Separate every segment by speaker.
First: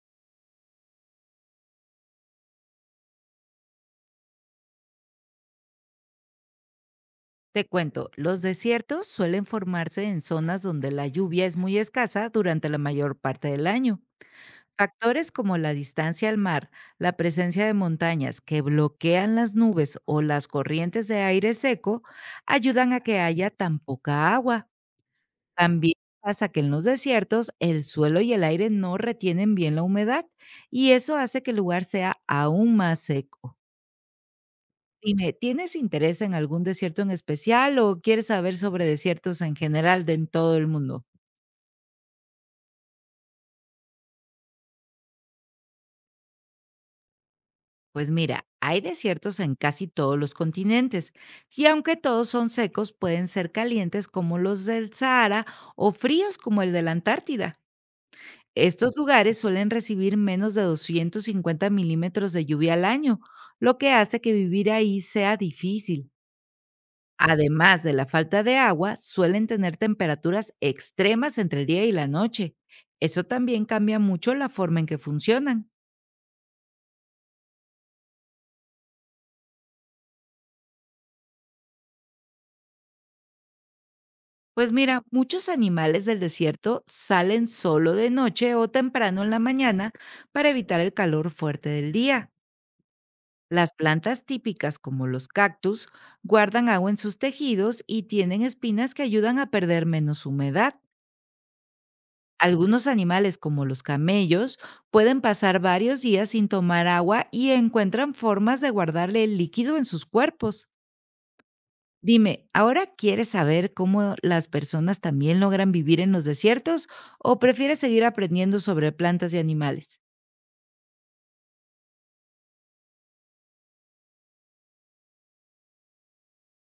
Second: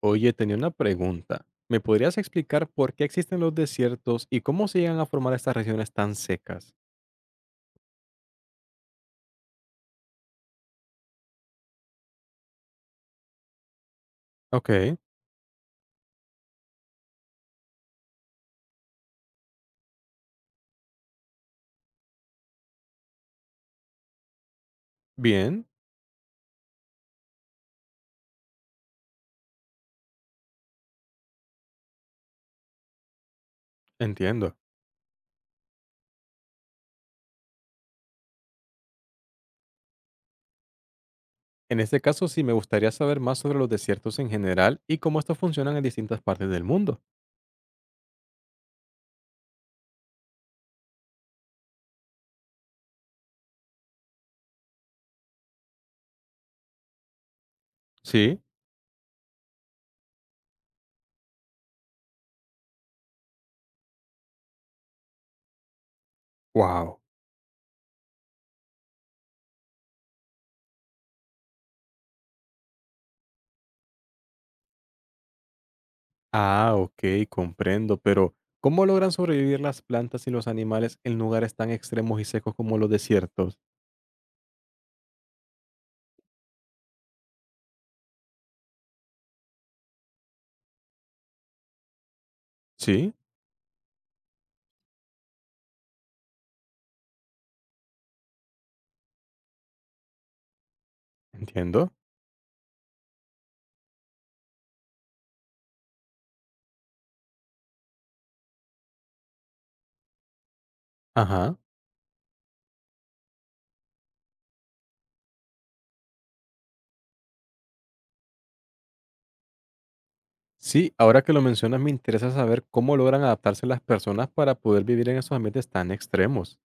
Speaker 1: Oye, tenía una pregunta. ¿Me podrías explicar por qué existen los desiertos y cómo se llegan a formar estas regiones tan secas?
Speaker 2: Te cuento, los desiertos suelen formarse en zonas donde la lluvia es muy escasa durante la mayor parte del año.
Speaker 1: Ok,
Speaker 2: Factores como la distancia al mar, la presencia de montañas que bloquean las nubes o las corrientes de aire seco ayudan a que haya tan poca agua.
Speaker 1: bien,
Speaker 2: También pasa que en los desiertos el suelo y el aire no retienen bien la humedad, y eso hace que el lugar sea aún más seco.
Speaker 1: entiendo.
Speaker 2: Dime, ¿tienes interés en algún desierto en especial o quieres saber sobre desiertos en general de en todo el mundo?
Speaker 1: En este caso sí me gustaría saber más sobre los desiertos en general y cómo estos funcionan en distintas partes del mundo.
Speaker 2: Pues mira, hay desiertos en casi todos los continentes, y aunque todos son secos, pueden ser calientes como los del Sahara o fríos como el de la Antártida.
Speaker 1: ¿Sí?
Speaker 2: Estos lugares suelen recibir menos de 250 milímetros de lluvia al año, lo que hace que vivir ahí sea difícil.
Speaker 1: Wow.
Speaker 2: Además de la falta de agua, suelen tener temperaturas extremas entre el día y la noche. Eso también cambia mucho la forma en que funcionan.
Speaker 1: Ah, ok, comprendo, pero ¿cómo logran sobrevivir las plantas y los animales en lugares tan extremos y secos como los desiertos?
Speaker 2: Pues mira, muchos animales del desierto salen solo de noche o temprano en la mañana para evitar el calor fuerte del día.
Speaker 1: Sí,
Speaker 2: Las plantas típicas como los cactus guardan agua en sus tejidos y tienen espinas que ayudan a perder menos humedad.
Speaker 1: entiendo.
Speaker 2: Algunos animales, como los camellos, pueden pasar varios días sin tomar agua y encuentran formas de guardarle el líquido en sus cuerpos.
Speaker 1: Ajá.
Speaker 2: Dime, ¿ahora quieres saber cómo las personas también logran vivir en los desiertos o prefieres seguir aprendiendo sobre plantas y animales?
Speaker 1: Sí, ahora que lo mencionas, me interesa saber cómo logran adaptarse las personas para poder vivir en esos ambientes tan extremos.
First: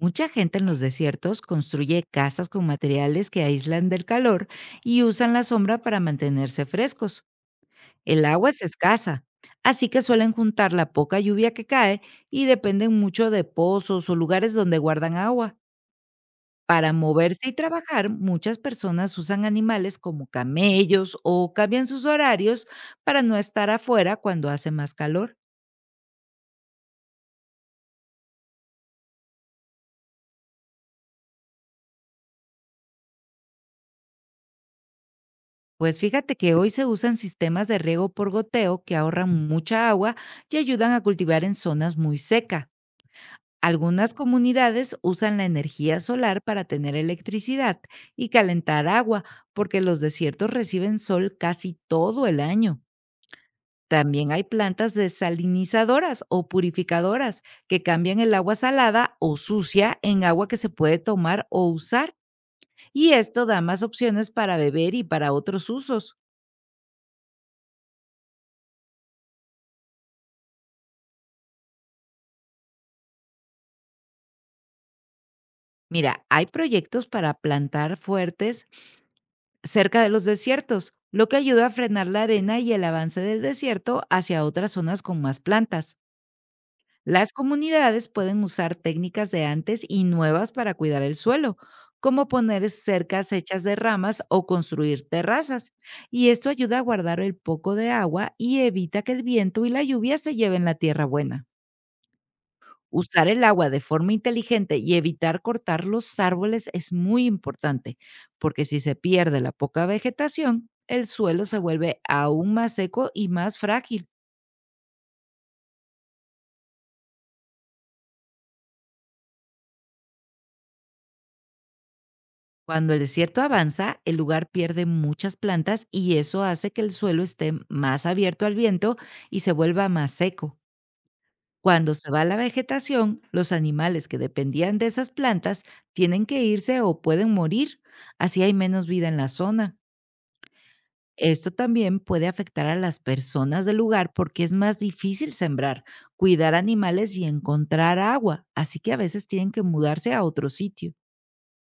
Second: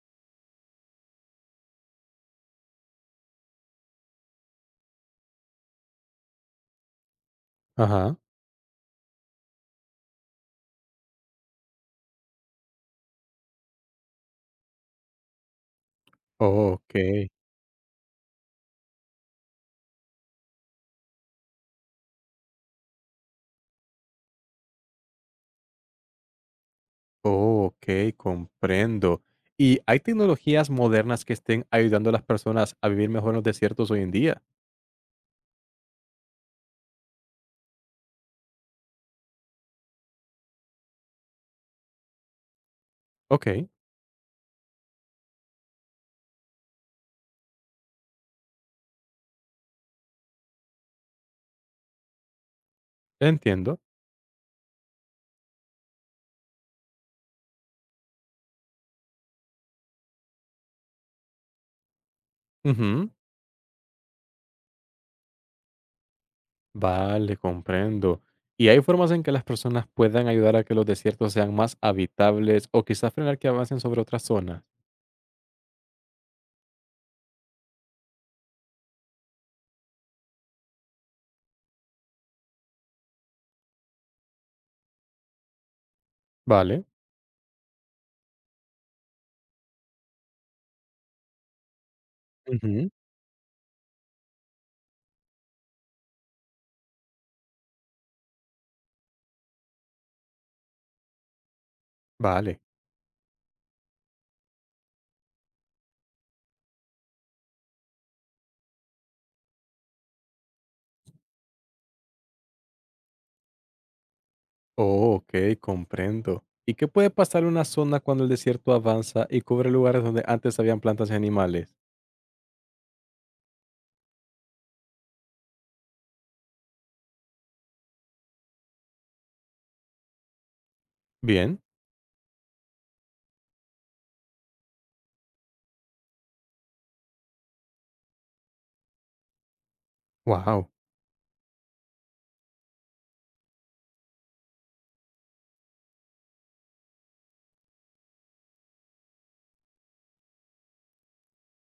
Speaker 2: Mucha gente en los desiertos construye casas con materiales que aíslan del calor y usan la sombra para mantenerse frescos.
Speaker 1: Ajá.
Speaker 2: El agua es escasa, así que suelen juntar la poca lluvia que cae y dependen mucho de pozos o lugares donde guardan agua. Para
Speaker 1: Ok.
Speaker 2: moverse y trabajar, muchas personas usan animales como camellos o cambian sus horarios para no estar afuera cuando hace más calor.
Speaker 1: Ok, comprendo. ¿Y hay tecnologías modernas que estén ayudando a las personas a vivir mejor en los desiertos hoy en día?
Speaker 2: Pues fíjate que hoy se usan sistemas de riego por goteo que ahorran mucha agua y ayudan a cultivar en zonas muy secas.
Speaker 1: Ok,
Speaker 2: Algunas comunidades usan la energía solar para tener electricidad y calentar agua, porque los desiertos reciben sol casi todo el año.
Speaker 1: entiendo.
Speaker 2: También hay plantas desalinizadoras o purificadoras que cambian el agua salada o sucia en agua que se puede tomar o usar,
Speaker 1: Ujú.
Speaker 2: y esto da más opciones para beber y para otros usos.
Speaker 1: Vale, comprendo. ¿Y hay formas en que las personas puedan ayudar a que los desiertos sean más habitables o quizás frenar que avancen sobre otras zonas?
Speaker 2: Mira, hay proyectos para plantar fuertes cerca de los desiertos, lo que ayuda a frenar la arena y el avance del desierto hacia otras zonas con más plantas.
Speaker 1: Vale.
Speaker 2: Las comunidades pueden usar técnicas de antes y nuevas para cuidar el suelo, como poner
Speaker 1: Ujú.
Speaker 2: cercas hechas de ramas o construir terrazas, y esto ayuda a guardar el poco de agua y evita que el viento y la lluvia se lleven la tierra buena.
Speaker 1: Vale.
Speaker 2: Usar el agua de forma inteligente y evitar cortar los árboles es muy importante, porque si se pierde la poca vegetación, el suelo se vuelve aún más seco y más frágil.
Speaker 1: Oh, ok, comprendo. ¿Y qué puede pasar en una zona cuando el desierto avanza y cubre lugares donde antes habían plantas y animales?
Speaker 2: Cuando el desierto avanza, el lugar pierde muchas plantas y eso hace que el suelo esté más abierto al viento y se vuelva más seco.
Speaker 1: Bien.
Speaker 2: Cuando se va la vegetación, los animales que dependían de esas plantas tienen que irse o pueden morir, así hay menos vida en la zona.
Speaker 1: Wow.
Speaker 2: Esto también puede afectar a las personas del lugar, porque es más difícil sembrar, cuidar animales y encontrar agua, así que a veces tienen que mudarse a otro sitio.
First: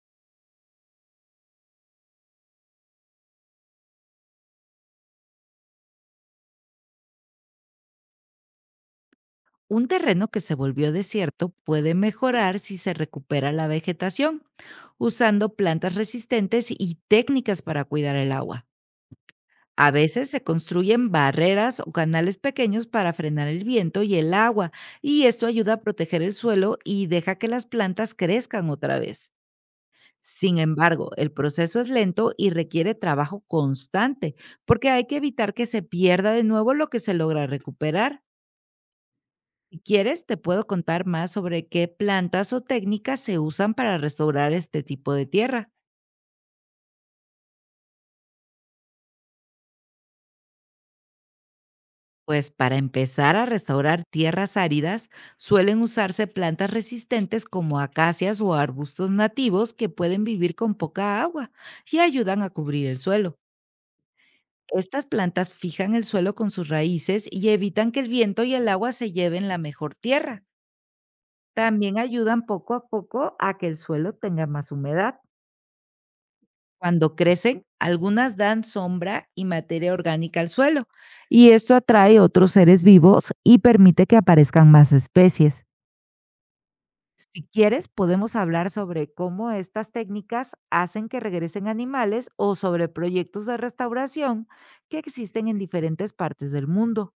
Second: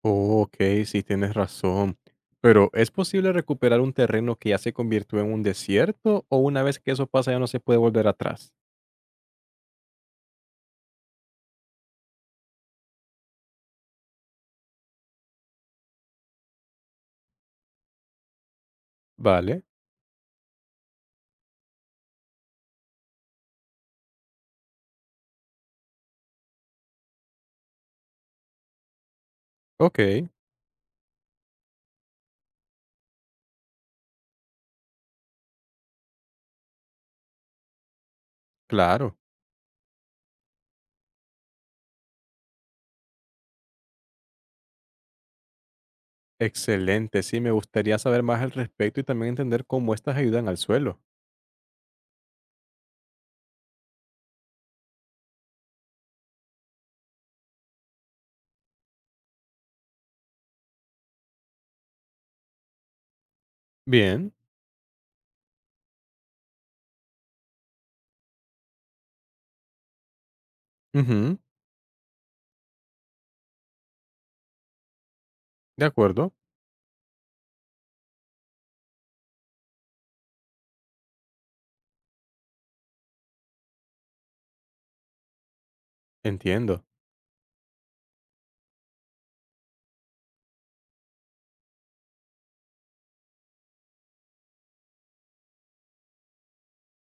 Speaker 1: Oh, ok, sí tienes razón. Pero, ¿es posible recuperar un terreno que ya se convirtió en un desierto o una vez que eso pasa ya no se puede volver atrás?
Speaker 2: Un terreno que se volvió desierto puede mejorar si se recupera la vegetación, usando plantas resistentes y técnicas para cuidar el agua.
Speaker 1: Vale.
Speaker 2: A veces se construyen barreras o canales pequeños para frenar el viento y el agua, y esto ayuda a proteger el suelo y deja que las plantas crezcan otra vez.
Speaker 1: Ok,
Speaker 2: Sin embargo, el proceso es lento y requiere trabajo constante, porque hay que evitar que se pierda de nuevo lo que se logra recuperar.
Speaker 1: claro.
Speaker 2: Si quieres, te puedo contar más sobre qué plantas o técnicas se usan para restaurar este tipo de tierra.
Speaker 1: Excelente, sí, me gustaría saber más al respecto y también entender cómo estas ayudan al suelo.
Speaker 2: Pues para empezar a restaurar tierras áridas, suelen usarse plantas resistentes como acacias o arbustos nativos que pueden vivir con poca agua y ayudan a cubrir el suelo.
Speaker 1: Bien.
Speaker 2: Estas plantas fijan el suelo con sus raíces y evitan que el viento y el agua se lleven la mejor tierra.
Speaker 1: Ujú.
Speaker 2: También ayudan poco a poco a que el suelo tenga más humedad.
Speaker 1: De acuerdo.
Speaker 2: Cuando crecen, algunas dan sombra y materia orgánica al suelo, y esto atrae otros seres vivos y permite que aparezcan más especies.
Speaker 1: Entiendo.
Speaker 2: Si quieres, podemos hablar sobre cómo estas técnicas hacen que regresen animales o sobre proyectos de restauración que existen en diferentes partes del mundo.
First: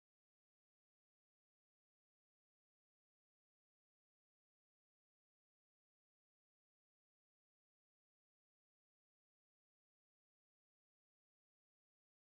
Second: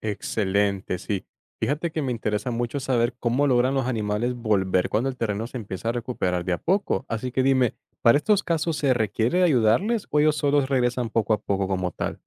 Speaker 1: Excelente, sí. Fíjate que me interesa mucho saber cómo logran los animales volver cuando el terreno se empieza a recuperar de a poco. Así que dime, ¿para estos casos se requiere ayudarles o ellos solos regresan poco a poco como tal?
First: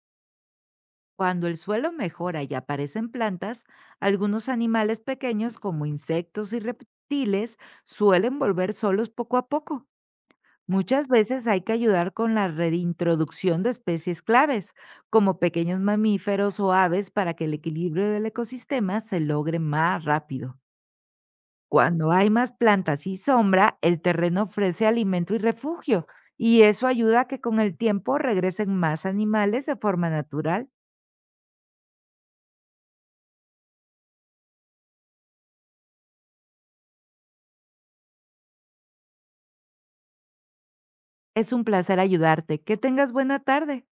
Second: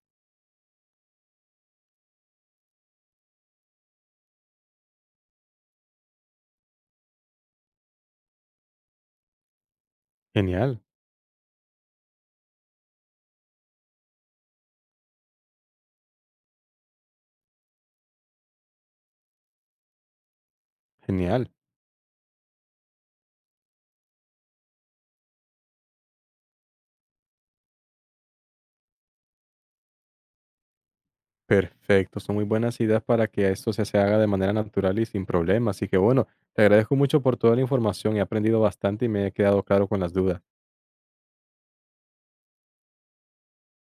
Speaker 2: Cuando el suelo mejora y aparecen plantas, algunos animales pequeños como insectos y reptiles suelen volver solos poco a poco.
Speaker 1: Genial,
Speaker 2: Muchas veces hay que ayudar con la reintroducción de especies claves, como pequeños mamíferos o aves, para que el equilibrio del ecosistema se logre más rápido.
Speaker 1: genial.
Speaker 2: Cuando hay más plantas y sombra, el terreno ofrece alimento y refugio, y eso ayuda a que con el tiempo regresen más animales de forma natural.
Speaker 1: Perfecto, son muy buenas ideas para que esto se haga de manera natural y sin problemas. Así que bueno, te agradezco mucho por toda la información, he aprendido bastante y me he quedado claro con las dudas.
Speaker 2: Es un placer ayudarte. Que tengas buena tarde.